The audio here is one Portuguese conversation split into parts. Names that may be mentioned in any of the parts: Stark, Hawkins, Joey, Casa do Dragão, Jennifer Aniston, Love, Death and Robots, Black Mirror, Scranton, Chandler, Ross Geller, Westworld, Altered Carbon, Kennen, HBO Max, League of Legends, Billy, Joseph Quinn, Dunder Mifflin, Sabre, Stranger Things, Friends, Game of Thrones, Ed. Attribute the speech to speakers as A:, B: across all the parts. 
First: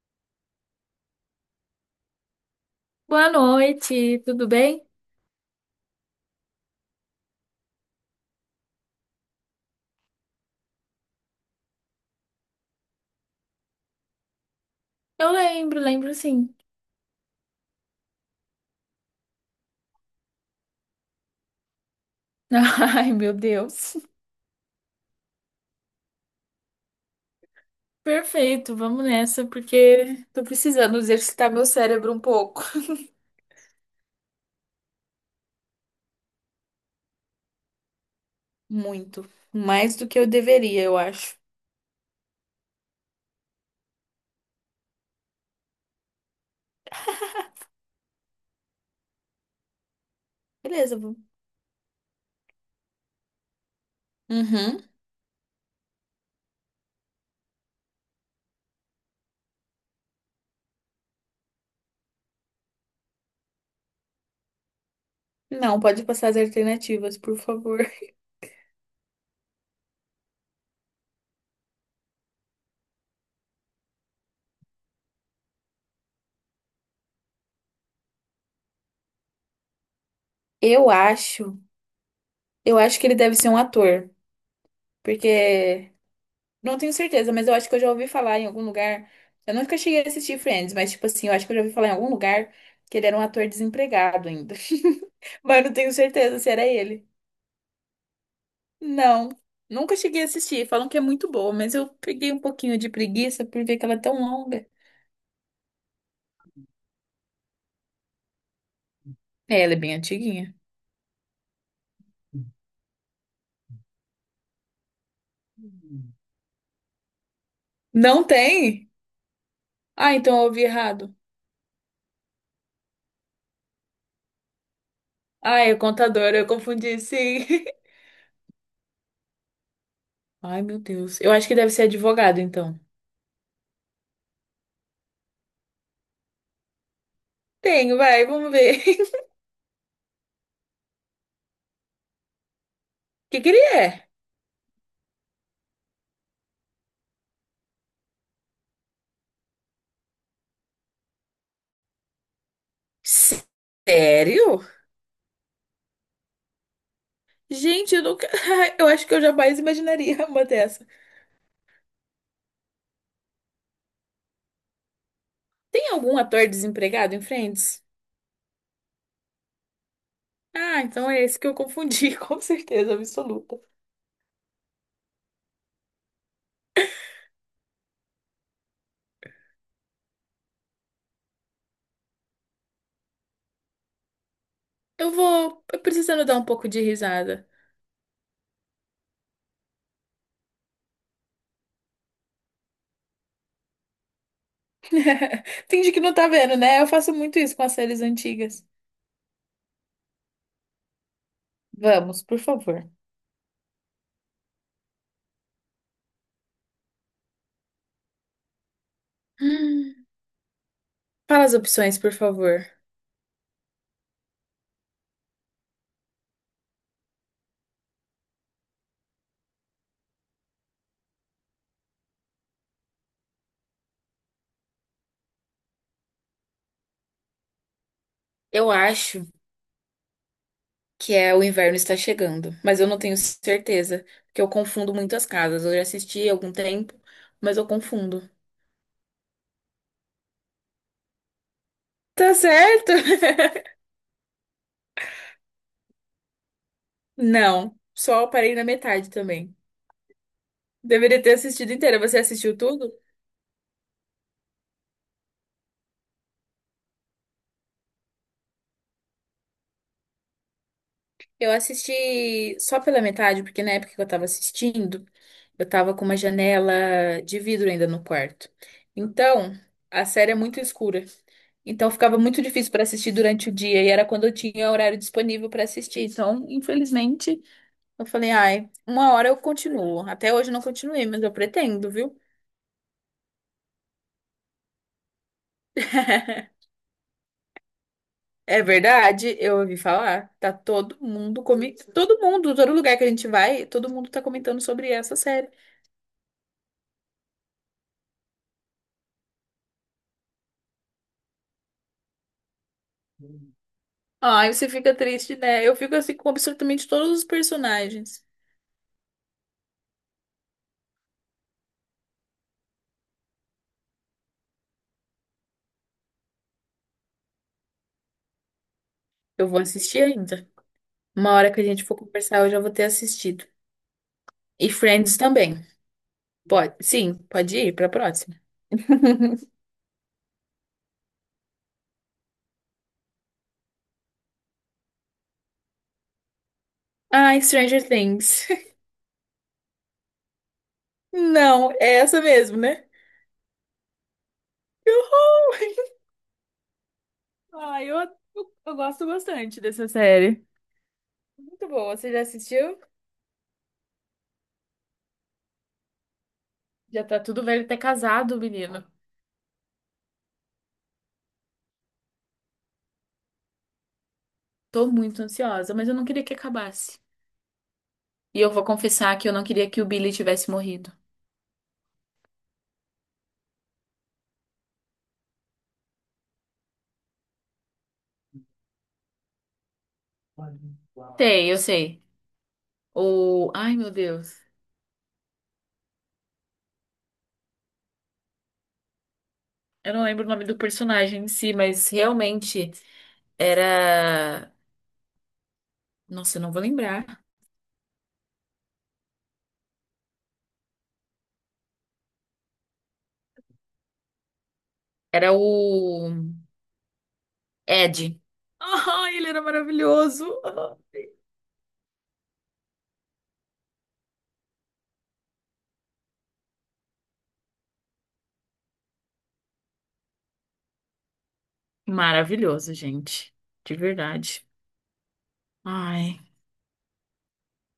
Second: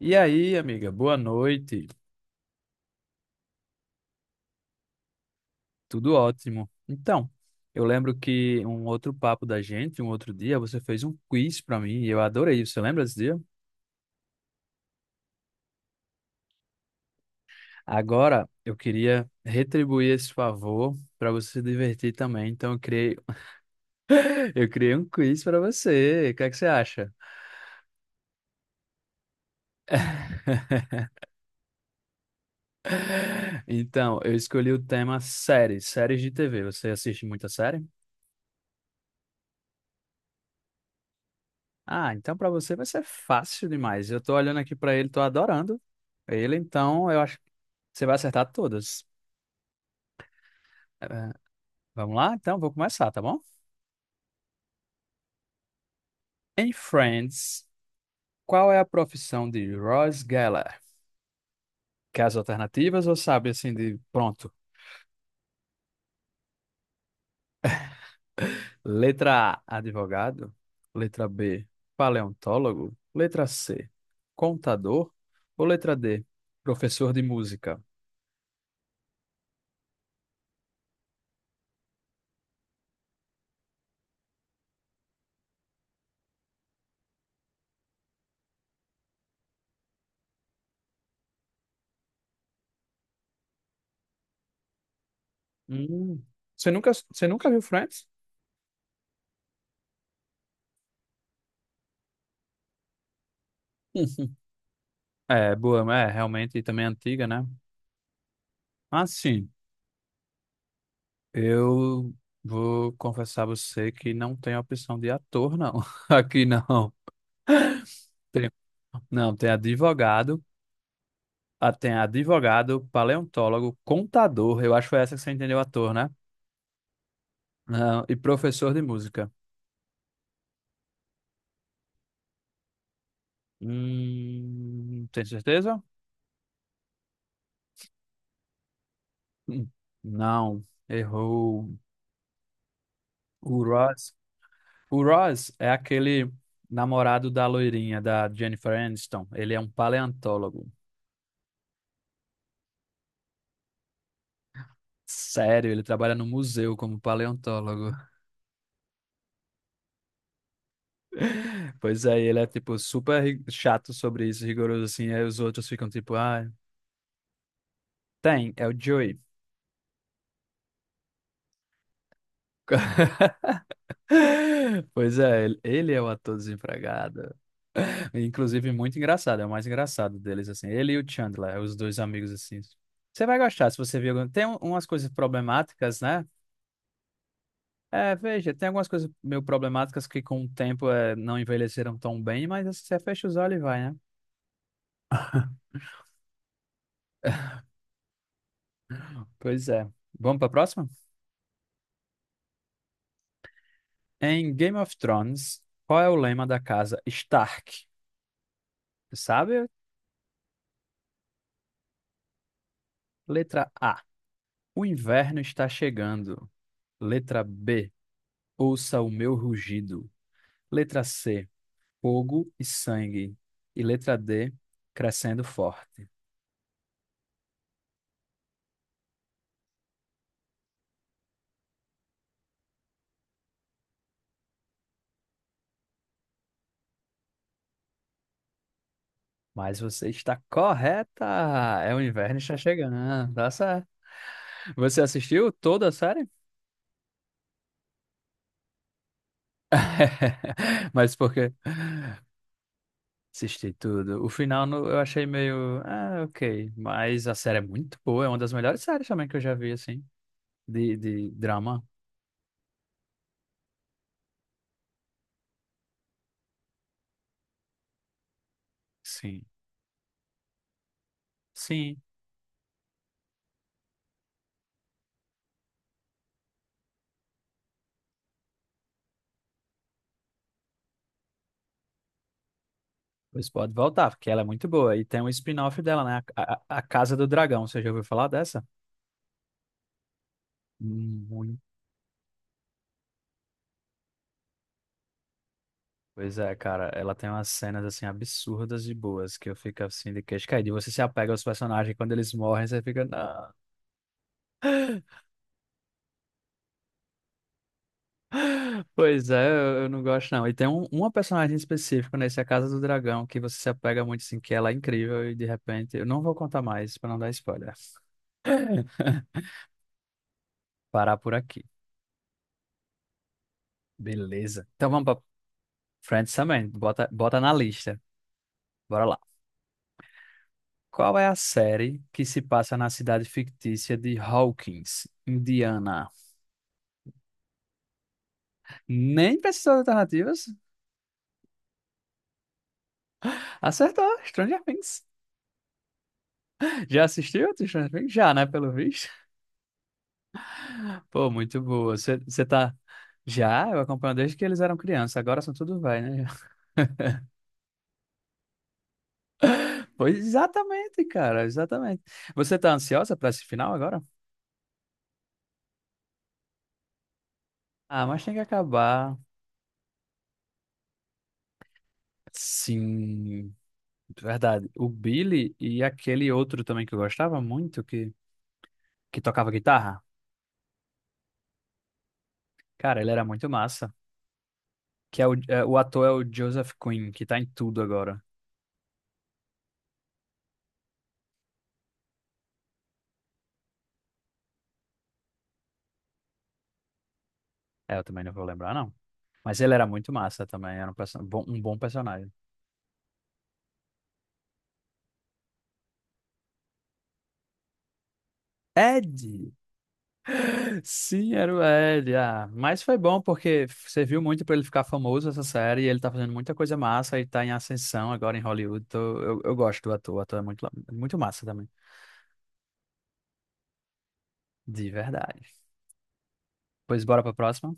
A: E aí, amiga, boa noite.
B: Boa noite, tudo bem?
A: Tudo ótimo. Então, eu lembro que um outro papo da gente, um outro dia, você fez um quiz pra mim e eu adorei. Você lembra desse dia?
B: Lembro sim.
A: Agora, eu queria retribuir esse favor pra você se divertir também. Então, eu
B: Ai,
A: criei,
B: meu Deus.
A: eu criei um quiz pra você. O que é que você acha?
B: Perfeito, vamos nessa, porque tô precisando exercitar meu cérebro um pouco.
A: Então, eu escolhi o tema séries, séries de TV. Você assiste muita série?
B: Muito. Mais do que eu deveria, eu acho.
A: Ah, então para você vai ser fácil demais. Eu tô olhando aqui para ele, tô adorando ele, então eu acho que você vai acertar todas.
B: Beleza, vou.
A: Eh, Vamos lá? Então vou começar, tá bom?
B: Uhum.
A: Em Friends, qual é a profissão de Ross Geller? Quer as alternativas ou sabe assim de pronto?
B: Não, pode passar as alternativas, por favor.
A: Letra A, advogado. Letra B, paleontólogo. Letra C, contador. Ou letra D, professor de música?
B: Eu acho. Que ele deve ser um ator, porque não tenho certeza, mas eu acho que eu já ouvi falar em algum lugar. Eu nunca cheguei a assistir Friends, mas, tipo assim, eu acho que eu já ouvi falar em algum lugar que ele era um ator desempregado ainda. Mas eu não tenho
A: Hum,
B: certeza se era
A: Você nunca,
B: ele.
A: você nunca viu Friends?
B: Não, nunca cheguei a assistir. Falam que é muito boa, mas eu peguei um pouquinho de preguiça por ver que ela é tão longa.
A: É, boa, é realmente também é antiga, né? Mas sim,
B: É, ela é bem antiguinha.
A: eu vou confessar a você que não tem opção de ator, não. Aqui não.
B: Não
A: Tem,
B: tem?
A: não, tem
B: Ah, então
A: advogado,
B: eu ouvi errado.
A: ah, tem advogado, paleontólogo, contador, eu acho que foi essa que você entendeu,
B: Ah, é
A: ator, né?
B: contador, eu confundi, sim.
A: Ah, e professor de música.
B: Ai, meu Deus. Eu acho que deve ser advogado, então.
A: Tem certeza?
B: Tenho, vai, vamos ver.
A: Hum, Não, errou.
B: O que que ele
A: O
B: é?
A: Ross. O Ross é aquele namorado da loirinha, da Jennifer Aniston. Ele é um paleontólogo.
B: Sério?
A: Sério, ele trabalha no museu como paleontólogo.
B: Gente, eu nunca. Eu acho que eu jamais imaginaria uma dessa.
A: Pois é, e ele é tipo super chato sobre isso, rigoroso assim, aí os outros ficam
B: Tem
A: tipo,
B: algum ator
A: ah,
B: desempregado em Friends?
A: tem, é o Joey.
B: Ah, então é esse que eu confundi, com certeza absoluta.
A: Pois é, ele é o ator desempregado. Inclusive, muito engraçado, é o mais engraçado deles, assim. Ele e o Chandler, os dois amigos, assim. Você vai gostar se você viu. Tem umas coisas
B: Eu vou. Eu
A: problemáticas,
B: precisando
A: né?
B: dar um pouco de risada.
A: É, veja, tem algumas coisas meio problemáticas que com o tempo é, não envelheceram tão bem, mas assim, você fecha os olhos e vai, né?
B: Finge que não tá vendo, né? Eu faço muito isso com as séries antigas.
A: Pois é. Vamos para a próxima?
B: Vamos, por favor.
A: Em Game of Thrones, qual é o lema da casa Stark? Tu sabe?
B: Hum. Fala as opções, por favor.
A: Letra A. O inverno está chegando. Letra B. Ouça o meu rugido. Letra C. Fogo e sangue. E letra D. Crescendo forte.
B: Eu acho que é o inverno está chegando, mas eu não tenho certeza, porque eu confundo muito as casas. Eu já assisti há algum tempo, mas eu confundo.
A: Mas você está correta! É o
B: Tá
A: inverno está
B: certo?
A: chegando. Tá certo. Você assistiu toda a série?
B: Não, só parei na metade também.
A: Mas
B: Deveria
A: por
B: ter
A: quê?
B: assistido inteira. Você assistiu tudo?
A: Assisti tudo. O final eu achei meio. Ah, ok. Mas a série é muito boa. É uma das melhores séries também que eu já vi, assim. De
B: Eu
A: drama.
B: assisti só pela metade, porque na época que eu tava assistindo, eu tava com uma janela de vidro ainda no quarto.
A: Sim.
B: Então, a série é muito escura. Então,
A: Sim.
B: ficava muito difícil para assistir durante o dia, e era quando eu tinha horário disponível para assistir. Então, infelizmente, eu falei, ai, uma hora eu continuo. Até hoje eu não continuei, mas eu pretendo, viu?
A: Pois pode voltar, porque ela é muito boa. E tem um spin-off dela, né? A Casa do Dragão. Você já ouviu falar
B: É
A: dessa?
B: verdade, eu ouvi falar. Tá todo mundo
A: Muito.
B: comentando. Todo mundo, todo lugar que a gente vai, todo mundo tá comentando sobre essa série.
A: Pois é, cara. Ela tem umas cenas, assim, absurdas e boas que eu fico, assim, de queixo caído. E você se apega aos personagens. Quando eles morrem, você fica. Não.
B: Ai, você fica triste, né? Eu fico assim com absolutamente todos os personagens.
A: Pois é, eu não gosto não. E tem um, uma personagem específica nesse A Casa do Dragão que você se apega muito, assim, que ela é incrível e de repente... Eu não vou contar mais pra não dar spoiler.
B: Eu vou assistir ainda.
A: Parar
B: Uma
A: por
B: hora que a
A: aqui.
B: gente for conversar, eu já vou ter assistido.
A: Beleza.
B: E
A: Então vamos
B: Friends
A: pra
B: também.
A: Friends também.
B: Pode,
A: Bota,
B: sim,
A: bota na
B: pode ir pra
A: lista.
B: próxima.
A: Bora lá. Qual é a série que se passa na cidade fictícia de Hawkins, Indiana?
B: Ai, Stranger Things.
A: Nem precisou de alternativas.
B: Não, é essa mesmo, né?
A: Acertou, Stranger
B: Que
A: Things.
B: horror.
A: Já assistiu a
B: Ai,
A: Stranger
B: eu,
A: Things? Já, né?
B: eu,
A: Pelo
B: eu gosto
A: visto.
B: bastante dessa série.
A: Pô, muito
B: Muito boa.
A: boa.
B: Você já
A: Você tá.
B: assistiu?
A: Já, eu acompanho desde que eles eram crianças, agora são tudo vai, né?
B: Já tá tudo velho até casado, menino.
A: Pois exatamente, cara, exatamente. Você tá ansiosa pra esse final agora?
B: Tô muito ansiosa, mas eu não queria que acabasse.
A: Ah, mas tem que
B: E eu vou
A: acabar.
B: confessar que eu não queria que o Billy tivesse morrido.
A: Sim, verdade. O Billy e aquele outro também que eu gostava muito, que tocava guitarra.
B: Sei, eu sei.
A: Cara, ele era muito
B: O. Ai, meu
A: massa.
B: Deus.
A: Que é o, é, o ator é o Joseph Quinn, que tá em tudo agora.
B: Eu não lembro o nome do personagem em si, mas realmente era. Nossa, eu não vou lembrar.
A: É, eu também não vou lembrar, não. Mas ele era muito massa também, era um, um bom personagem.
B: Era o Ed. Ah,
A: Ed!
B: ele era maravilhoso. Ah.
A: Sim, era o L. Ah, mas foi bom porque serviu muito para ele ficar famoso essa série. E ele tá fazendo muita coisa massa e tá em ascensão agora em Hollywood. Eu gosto do ator, o ator é muito, muito massa também.
B: Maravilhoso, gente. De verdade.
A: De verdade.
B: Ai.
A: Pois bora pra próxima.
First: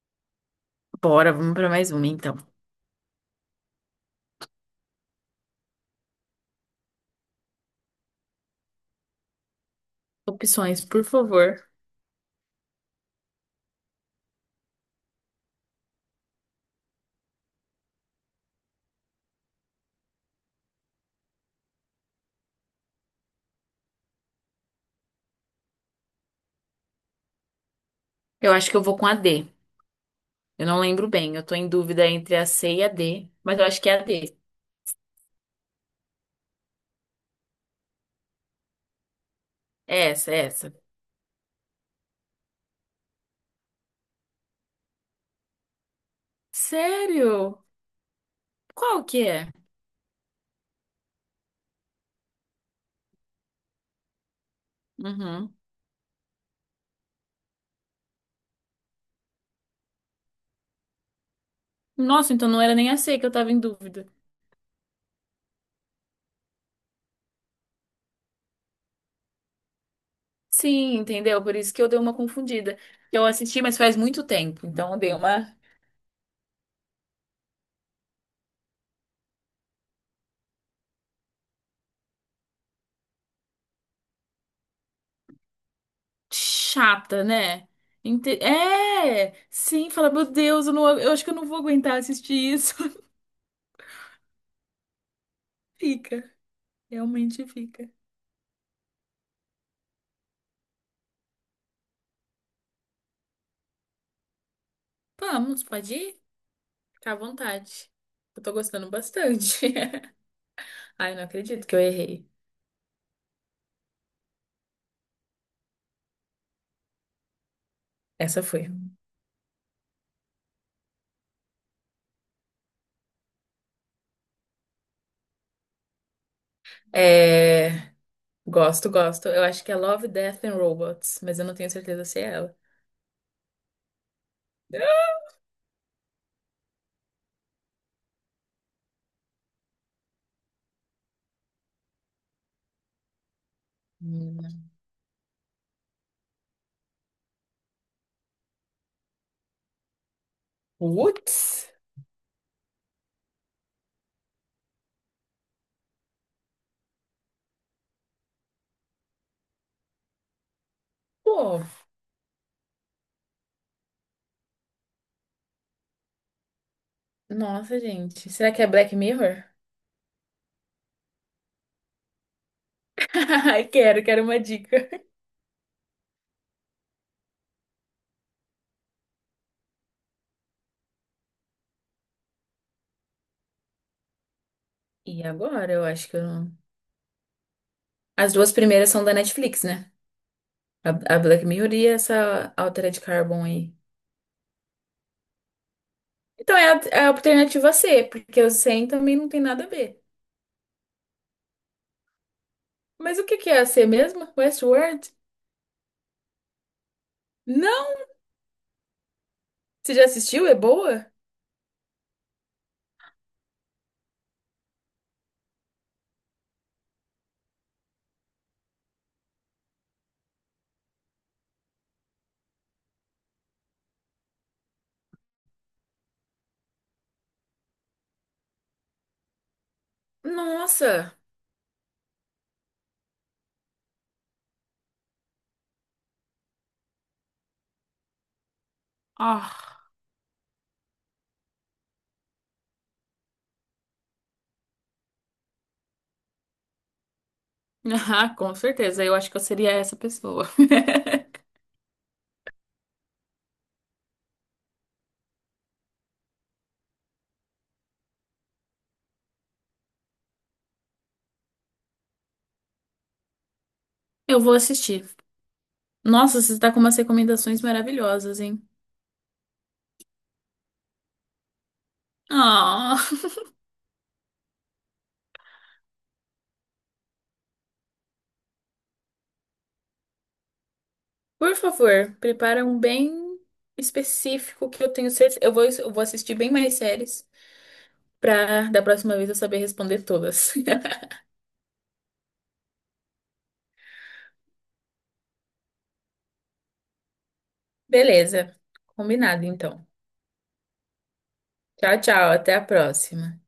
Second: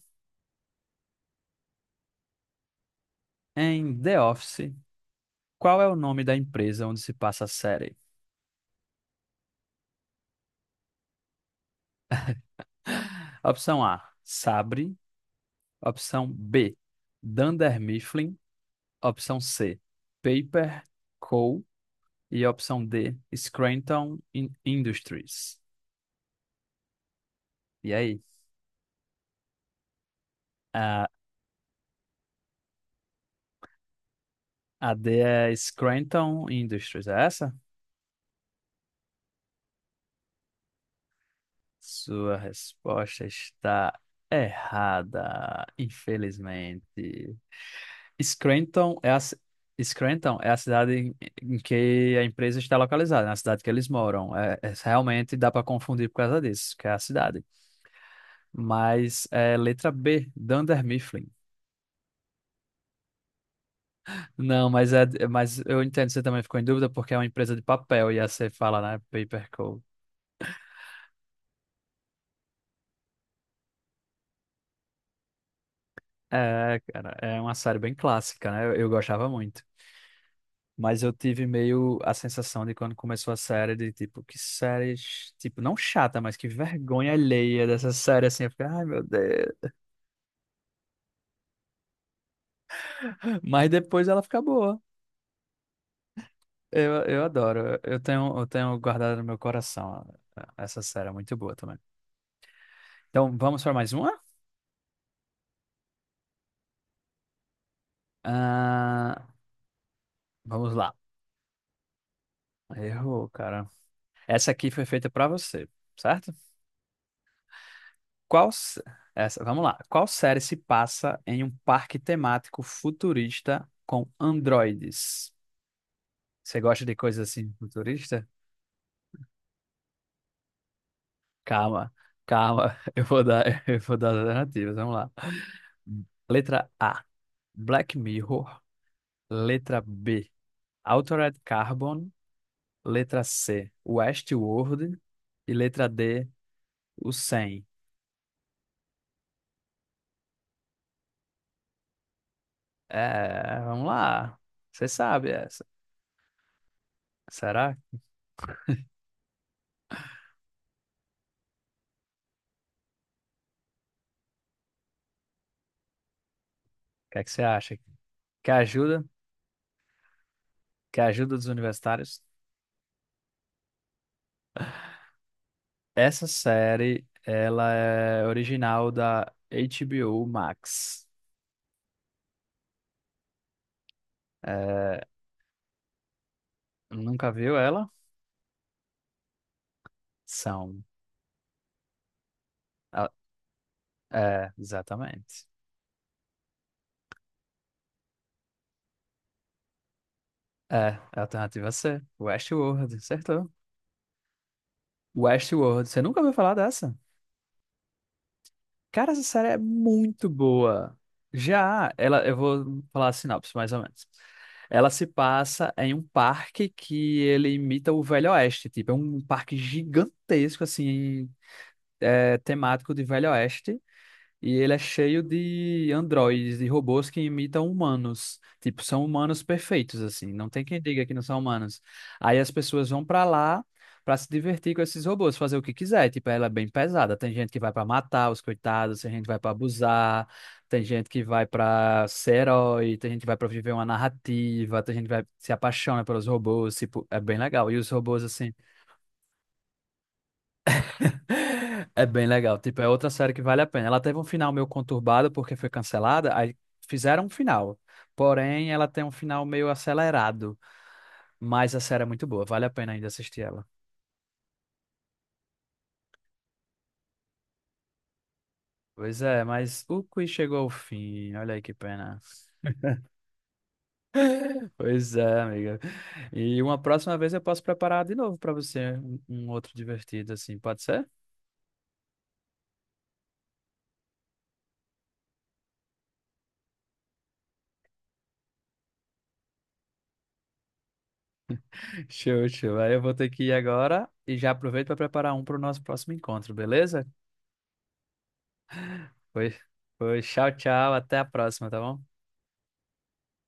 B: Bora, vamos pra mais uma então.
A: Em The Office, qual é o nome da empresa onde se passa a série?
B: Opções, por favor.
A: Opção A, Sabre. Opção B, Dunder Mifflin. Opção C, Paper Co. E opção D, Industries. E aí?
B: Eu acho que eu vou com a D. Eu não
A: A,
B: lembro bem, eu tô em dúvida entre a C e a D, mas eu acho que é a D.
A: a D é Scranton Industries, é essa?
B: É essa, é essa.
A: Sua resposta está errada, infelizmente.
B: Sério?
A: Scranton
B: Qual
A: é a,
B: que
A: ci-
B: é?
A: Scranton é a cidade em em que a empresa está localizada, na cidade que eles moram. Realmente dá
B: Uhum.
A: para confundir por causa disso, que é a cidade. Mas é letra B, Dunder Mifflin.
B: Nossa, então não era nem a C que eu tava em dúvida.
A: Não, mas, é, mas eu entendo, você também ficou em dúvida porque é uma empresa de papel e aí você fala, né? Paper Co.
B: Sim, entendeu? Por isso que eu dei uma confundida. Eu assisti, mas faz muito tempo, então eu dei uma
A: É, cara, é uma série bem clássica, né? Eu gostava muito. Mas eu tive meio a sensação de quando começou a série, de tipo, que série, tipo, não chata, mas que vergonha
B: chata,
A: alheia
B: né?
A: dessa série,
B: Ente-
A: assim. Eu fiquei, ai meu
B: É!
A: Deus.
B: Sim, fala, meu Deus, eu, não, eu acho que eu não vou aguentar assistir isso.
A: Mas depois ela fica boa.
B: Fica,
A: Eu
B: realmente
A: adoro.
B: fica.
A: Eu tenho guardado no meu coração essa série, é muito boa também. Então, vamos para mais uma?
B: Vamos, pode ir? Fica à vontade. Eu tô gostando
A: Ah,
B: bastante.
A: vamos lá.
B: Ai, não acredito que eu errei.
A: Errou, cara. Essa aqui foi feita para você, certo?
B: Essa
A: Qual,
B: foi.
A: se- essa, vamos lá. Qual série se passa em um parque temático futurista com androides? Você gosta de coisa assim
B: É...
A: futurista?
B: Gosto, gosto. Eu acho que é Love, Death and Robots, mas eu não tenho
A: Calma,
B: certeza se é ela.
A: calma. Eu vou dar, eu vou dar as alternativas. Vamos lá. Letra A, Black Mirror. Letra B, Altered Carbon. Letra C,
B: Hum.
A: Westworld. E letra D, o 100.
B: Putz!
A: É, vamos lá. Você sabe essa. Será? O
B: Pô,
A: que é que você acha?
B: nossa, gente.
A: Quer
B: Será que é Black
A: ajuda?
B: Mirror?
A: Que é a Ajuda dos Universitários.
B: Ai, quero uma dica.
A: Essa série, ela é original da HBO Max. É,
B: E agora? Eu acho que eu não...
A: nunca viu ela?
B: As duas primeiras são da Netflix, né?
A: São.
B: A, a Black Mirror e essa Altered
A: Ah,
B: Carbon aí.
A: é, exatamente.
B: Então é a alternativa C, porque o 100 também não tem nada a ver.
A: É, a alternativa C. Westworld,
B: Mas o que
A: acertou.
B: que é a C mesmo? Westworld?
A: Westworld, você nunca ouviu falar dessa?
B: Não!
A: Cara, essa série é
B: Você já
A: muito
B: assistiu? É
A: boa.
B: boa?
A: Já, ela, eu vou falar a sinopse, mais ou menos. Ela se passa em um parque que ele imita o Velho Oeste, tipo, é um parque gigantesco, assim, é, temático de Velho Oeste e ele é cheio de androides, de robôs que imitam humanos. Tipo, são humanos perfeitos, assim. Não tem quem diga que
B: Nossa!
A: não são humanos. Aí as pessoas vão pra lá pra se divertir com esses robôs, fazer o que quiser. Tipo, ela é bem pesada. Tem gente que vai pra matar os coitados, tem gente que vai pra
B: Ah,
A: abusar, tem gente que vai pra ser herói, tem gente que vai pra viver uma narrativa, tem gente que vai se apaixona pelos robôs. Tipo, é bem legal. E os robôs, assim.
B: com certeza. Eu acho que eu seria essa pessoa.
A: É bem legal. Tipo, é outra série que vale a pena. Ela teve um final meio conturbado porque foi cancelada, aí fizeram um final. Porém, ela tem um final meio acelerado. Mas a série é muito boa, vale a pena ainda assistir ela.
B: Eu vou assistir. Nossa, você está com umas recomendações maravilhosas, hein?
A: Pois é, mas o quiz chegou ao fim. Olha aí que pena.
B: Ah,
A: Pois é, amiga. E uma próxima vez eu posso preparar de novo para você um, um outro divertido, assim, pode ser?
B: por favor, prepara um bem específico que eu tenho certeza. Eu vou assistir bem mais séries para da próxima vez eu saber responder todas.
A: Show, show. Aí eu vou ter que ir agora e já aproveito para preparar um para o nosso próximo encontro, beleza?
B: Beleza, combinado
A: Foi,
B: então.
A: foi. Tchau, tchau. Até a próxima, tá bom?
B: Tchau, tchau, até a próxima.